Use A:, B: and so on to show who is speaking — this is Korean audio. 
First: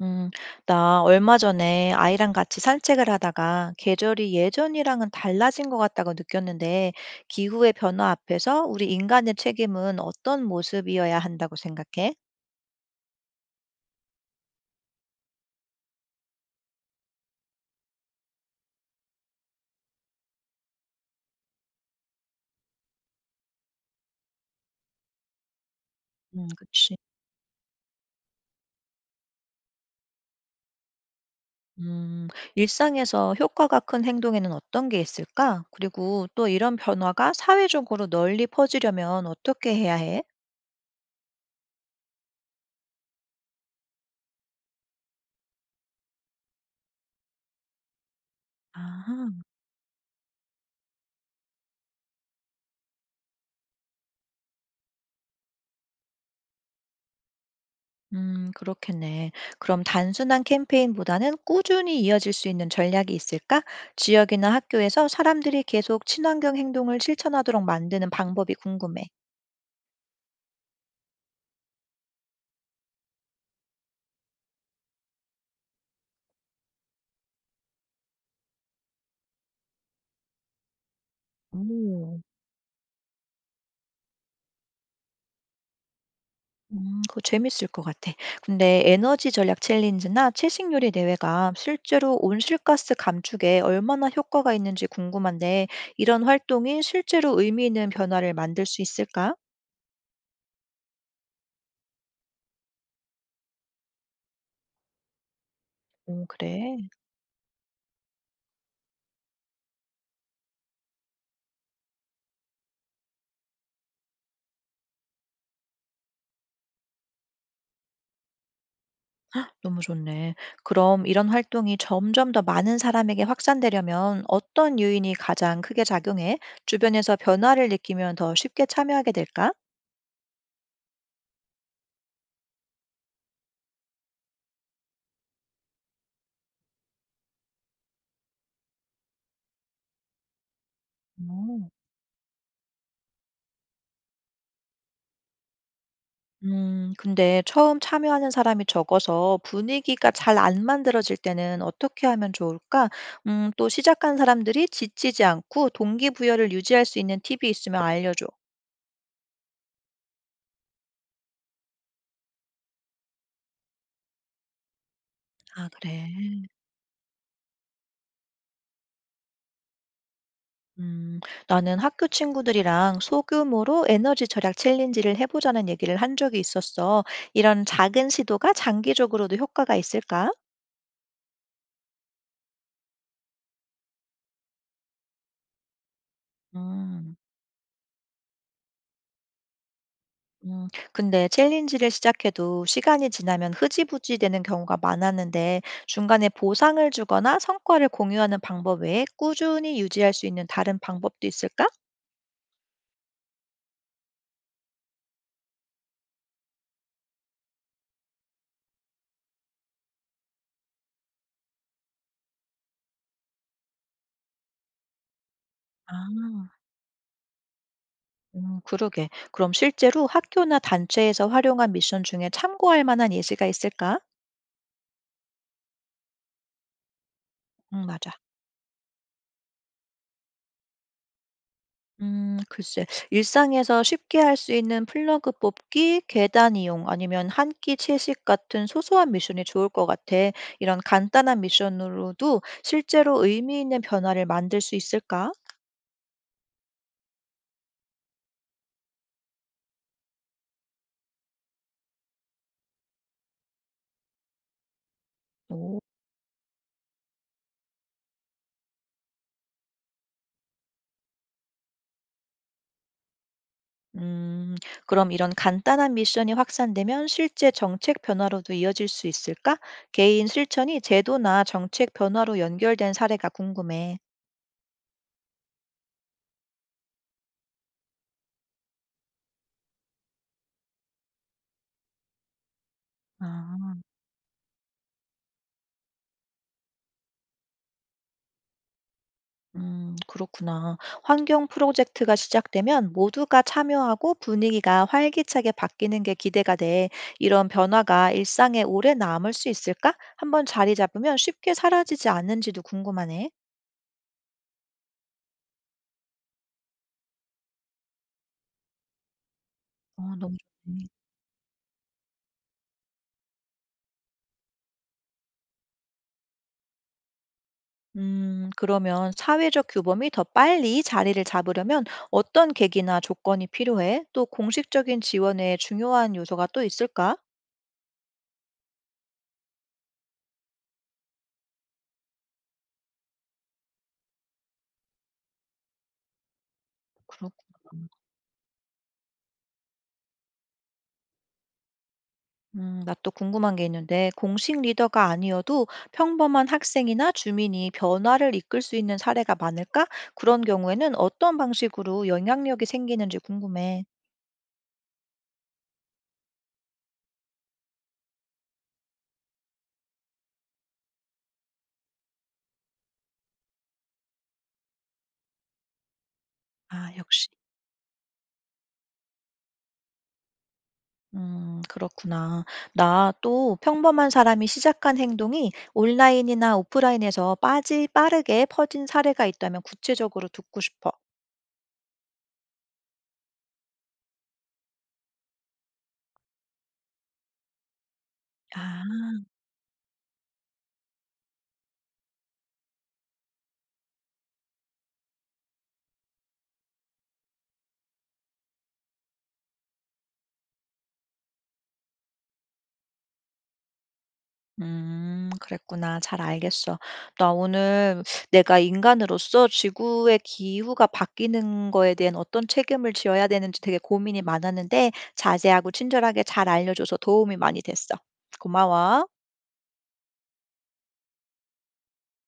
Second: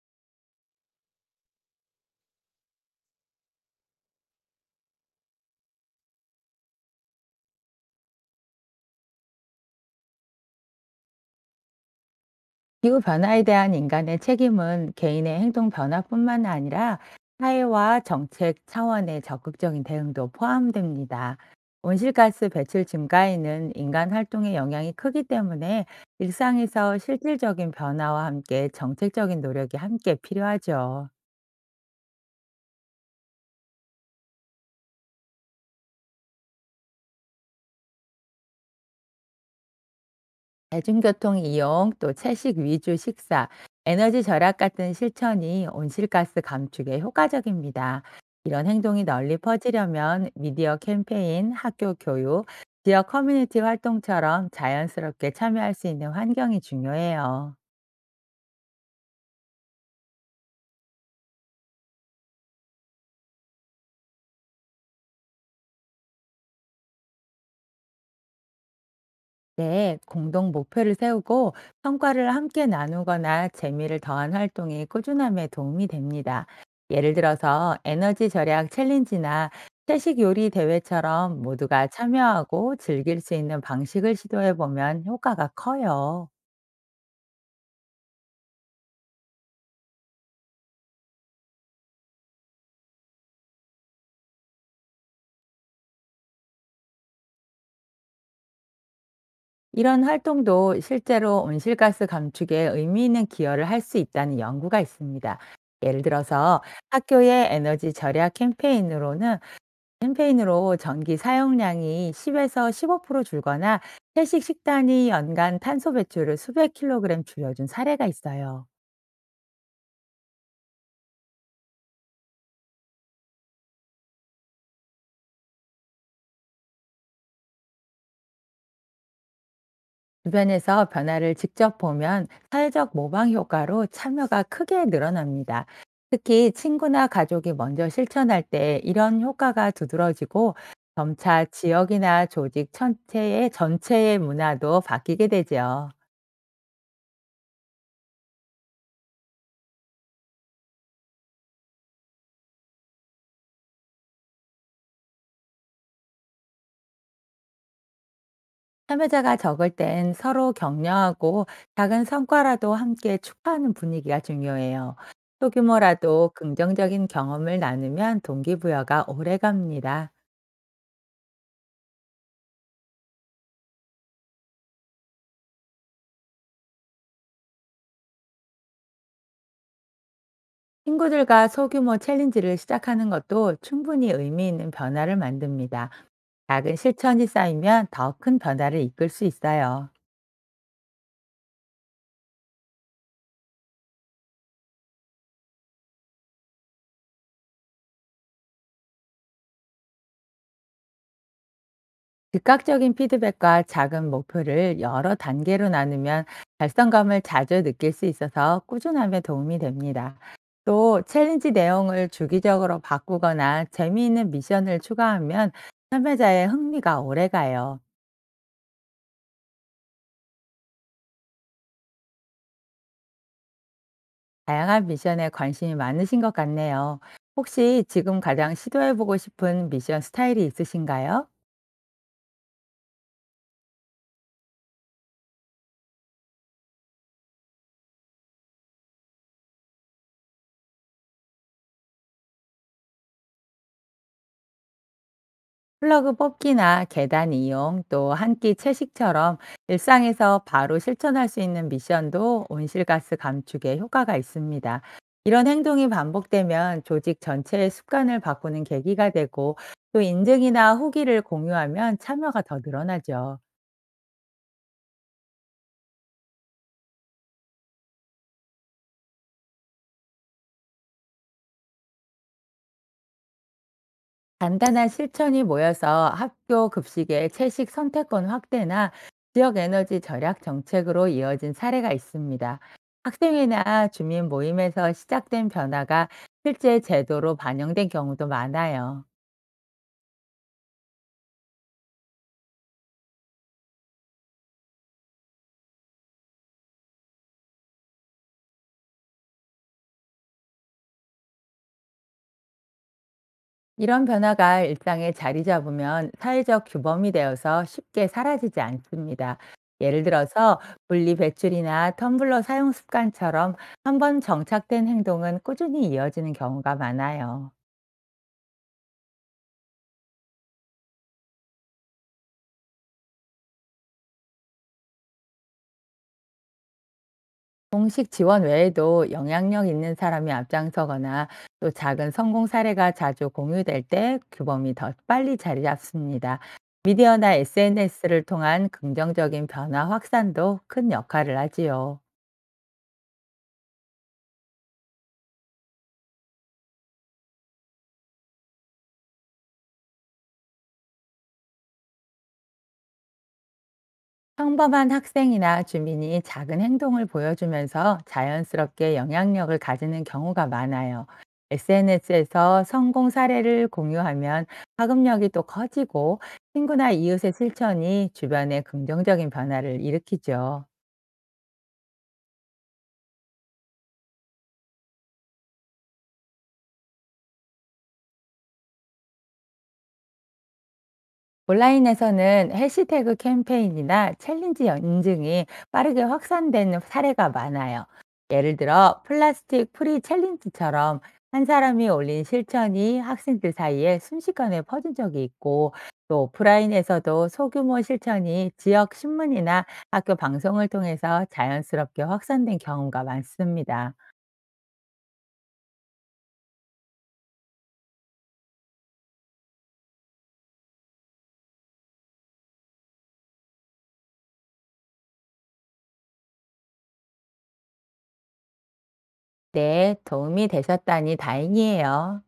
A: 음, 나 얼마 전에 아이랑 같이 산책을 하다가 계절이 예전이랑은 달라진 것 같다고 느꼈는데 기후의 변화 앞에서 우리 인간의 책임은 어떤 모습이어야 한다고 생각해?
B: 기후 변화에 대한 인간의 책임은 개인의 행동 변화뿐만 아니라 사회와 정책 차원의 적극적인 대응도 포함됩니다. 온실가스 배출 증가에는 인간 활동의 영향이 크기 때문에
A: 그치.
B: 일상에서 실질적인 변화와 함께 정책적인 노력이 함께 필요하죠.
A: 음, 일상에서 효과가 큰 행동에는 어떤 게 있을까? 그리고 또 이런 변화가 사회적으로 널리 퍼지려면 어떻게 해야 해?
B: 대중교통 이용, 또 채식 위주 식사, 에너지 절약 같은 실천이 온실가스 감축에 효과적입니다. 이런 행동이
A: 아.
B: 널리 퍼지려면 미디어 캠페인, 학교 교육, 지역 커뮤니티 활동처럼 자연스럽게 참여할 수 있는 환경이 중요해요.
A: 그렇겠네. 그럼 단순한 캠페인보다는 꾸준히 이어질 수 있는 전략이 있을까? 지역이나 학교에서 사람들이 계속 친환경 행동을 실천하도록 만드는 방법이 궁금해.
B: 네, 공동 목표를 세우고 성과를 함께 나누거나 재미를 더한 활동이 꾸준함에 도움이 됩니다. 예를 들어서 에너지 절약 챌린지나 채식 요리 대회처럼 모두가
A: 오.
B: 참여하고 즐길 수 있는 방식을 시도해 보면 효과가 커요.
A: 그거 재밌을 것 같아. 근데 에너지 전략 챌린지나 채식 요리 대회가 실제로 온실가스 감축에 얼마나 효과가 있는지 궁금한데, 이런 활동이 실제로 의미 있는 변화를 만들 수 있을까?
B: 이런 활동도 실제로 온실가스 감축에 의미 있는 기여를 할 수 있다는 연구가 있습니다. 예를 들어서
A: 그래.
B: 학교의 에너지 절약 캠페인으로는 캠페인으로 전기 사용량이 10에서 15% 줄거나, 채식 식단이 연간 탄소 배출을 수백 킬로그램 줄여준 사례가 있어요.
A: 너무 좋네. 그럼 이런 활동이 점점 더 많은 사람에게 확산되려면 어떤 요인이 가장 크게 작용해 주변에서 변화를 느끼면 더 쉽게 참여하게 될까?
B: 주변에서 변화를 직접 보면 사회적 모방 효과로 참여가 크게 늘어납니다. 특히 친구나 가족이 먼저 실천할 때 이런 효과가 두드러지고,
A: 어,
B: 점차
A: 음,
B: 지역이나 조직 전체의 문화도 바뀌게 되죠.
A: 근데 처음 참여하는 사람이 적어서 분위기가 잘 안 만들어질 때는 어떻게 하면 좋을까? 또 시작한 사람들이 지치지 않고 동기부여를 유지할 수 있는 팁이 있으면 알려줘.
B: 참여자가 적을 땐 서로 격려하고 작은 성과라도 함께 축하하는 분위기가 중요해요.
A: 아, 그래.
B: 소규모라도 긍정적인 경험을 나누면 동기부여가 오래 갑니다.
A: 음, 나는 학교 친구들이랑 소규모로 에너지 절약 챌린지를 해보자는 얘기를 한 적이 있었어. 이런 작은 시도가 장기적으로도 효과가 있을까?
B: 친구들과 소규모 챌린지를 시작하는 것도 충분히 의미 있는 변화를 만듭니다. 작은
A: 음.
B: 실천이 쌓이면 더 큰 변화를 이끌 수 있어요.
A: 음 근데 챌린지를 시작해도 시간이 지나면 흐지부지 되는 경우가 많았는데 중간에 보상을 주거나 성과를 공유하는 방법 외에 꾸준히 유지할 수 있는 다른 방법도 있을까?
B: 즉각적인 피드백과 작은 목표를 여러 단계로 나누면 달성감을 자주 느낄 수 있어서 꾸준함에 도움이 됩니다. 또 챌린지 내용을 주기적으로 바꾸거나 재미있는 미션을 추가하면
A: 아.
B: 참여자의 흥미가 오래가요.
A: 그러게. 그럼 실제로 학교나 단체에서 활용한 미션 중에 참고할 만한 예시가 있을까?
B: 다양한 미션에 관심이 많으신 것 같네요.
A: 응,
B: 혹시
A: 맞아.
B: 지금 가장 시도해보고 싶은 미션 스타일이 있으신가요?
A: 글쎄. 일상에서 쉽게 할 수 있는 플러그 뽑기, 계단 이용, 아니면 한 끼 채식 같은 소소한 미션이 좋을 것 같아. 이런 간단한 미션으로도 실제로 의미 있는 변화를 만들 수 있을까?
B: 플러그 뽑기나 계단 이용, 또 한 끼 채식처럼 일상에서 바로 실천할 수 있는 미션도 온실가스 감축에 효과가 있습니다. 이런
A: 오.
B: 행동이 반복되면 조직 전체의 습관을 바꾸는 계기가 되고, 또 인증이나 후기를 공유하면 참여가 더 늘어나죠.
A: 음, 그럼 이런 간단한 미션이 확산되면 실제 정책 변화로도 이어질 수 있을까? 개인 실천이 제도나 정책 변화로 연결된 사례가 궁금해.
B: 간단한 실천이 모여서 학교 급식의 채식 선택권 확대나 지역 에너지 절약 정책으로 이어진 사례가 있습니다.
A: 아,
B: 학생회나 주민 모임에서 시작된 변화가 실제 제도로 반영된 경우도 많아요.
A: 그렇구나. 환경 프로젝트가 시작되면 모두가 참여하고 분위기가 활기차게 바뀌는 게 기대가 돼. 이런 변화가 일상에 오래 남을 수 있을까? 한번 자리 잡으면 쉽게 사라지지 않는지도 궁금하네.
B: 이런 변화가 일상에 자리 잡으면 사회적 규범이 되어서 쉽게 사라지지 않습니다.
A: 어,
B: 예를
A: 너무
B: 들어서
A: 좋네.
B: 분리 배출이나 텀블러 사용 습관처럼 한번 정착된 행동은 꾸준히 이어지는 경우가 많아요.
A: 그러면 사회적 규범이 더 빨리 자리를 잡으려면 어떤 계기나 조건이 필요해? 또 공식적인 지원에 중요한 요소가 또 있을까?
B: 공식 지원 외에도 영향력 있는 사람이 앞장서거나, 또 작은 성공 사례가 자주 공유될 때 규범이 더 빨리 자리 잡습니다.
A: 그렇구나.
B: 미디어나 SNS를 통한 긍정적인 변화 확산도 큰 역할을 하지요.
A: 나 또 궁금한 게 있는데, 공식 리더가 아니어도 평범한 학생이나 주민이 변화를 이끌 수 있는 사례가 많을까? 그런 경우에는 어떤 방식으로 영향력이 생기는지 궁금해.
B: 평범한 학생이나 주민이 작은 행동을 보여주면서 자연스럽게 영향력을 가지는 경우가 많아요. SNS에서 성공 사례를 공유하면 파급력이 또 커지고,
A: 아,
B: 친구나
A: 역시.
B: 이웃의 실천이 주변에 긍정적인 변화를 일으키죠.
A: 그렇구나. 나 또 평범한 사람이 시작한 행동이 온라인이나 오프라인에서 빠지 빠르게 퍼진 사례가 있다면 구체적으로 듣고 싶어.
B: 온라인에서는 해시태그 캠페인이나 챌린지 인증이 빠르게 확산되는 사례가 많아요. 예를 들어
A: 아,
B: 플라스틱 프리 챌린지처럼 한 사람이 올린 실천이 학생들 사이에 순식간에 퍼진 적이 있고, 또 오프라인에서도 소규모 실천이 지역 신문이나 학교 방송을 통해서 자연스럽게 확산된 경우가 많습니다.
A: 그랬구나. 잘 알겠어. 나 오늘 내가 인간으로서 지구의 기후가 바뀌는 거에 대한 어떤 책임을 지어야 되는지 되게 고민이 많았는데 자세하고 친절하게 잘 알려줘서 도움이 많이 됐어. 고마워.
B: 네, 도움이 되셨다니 다행이에요.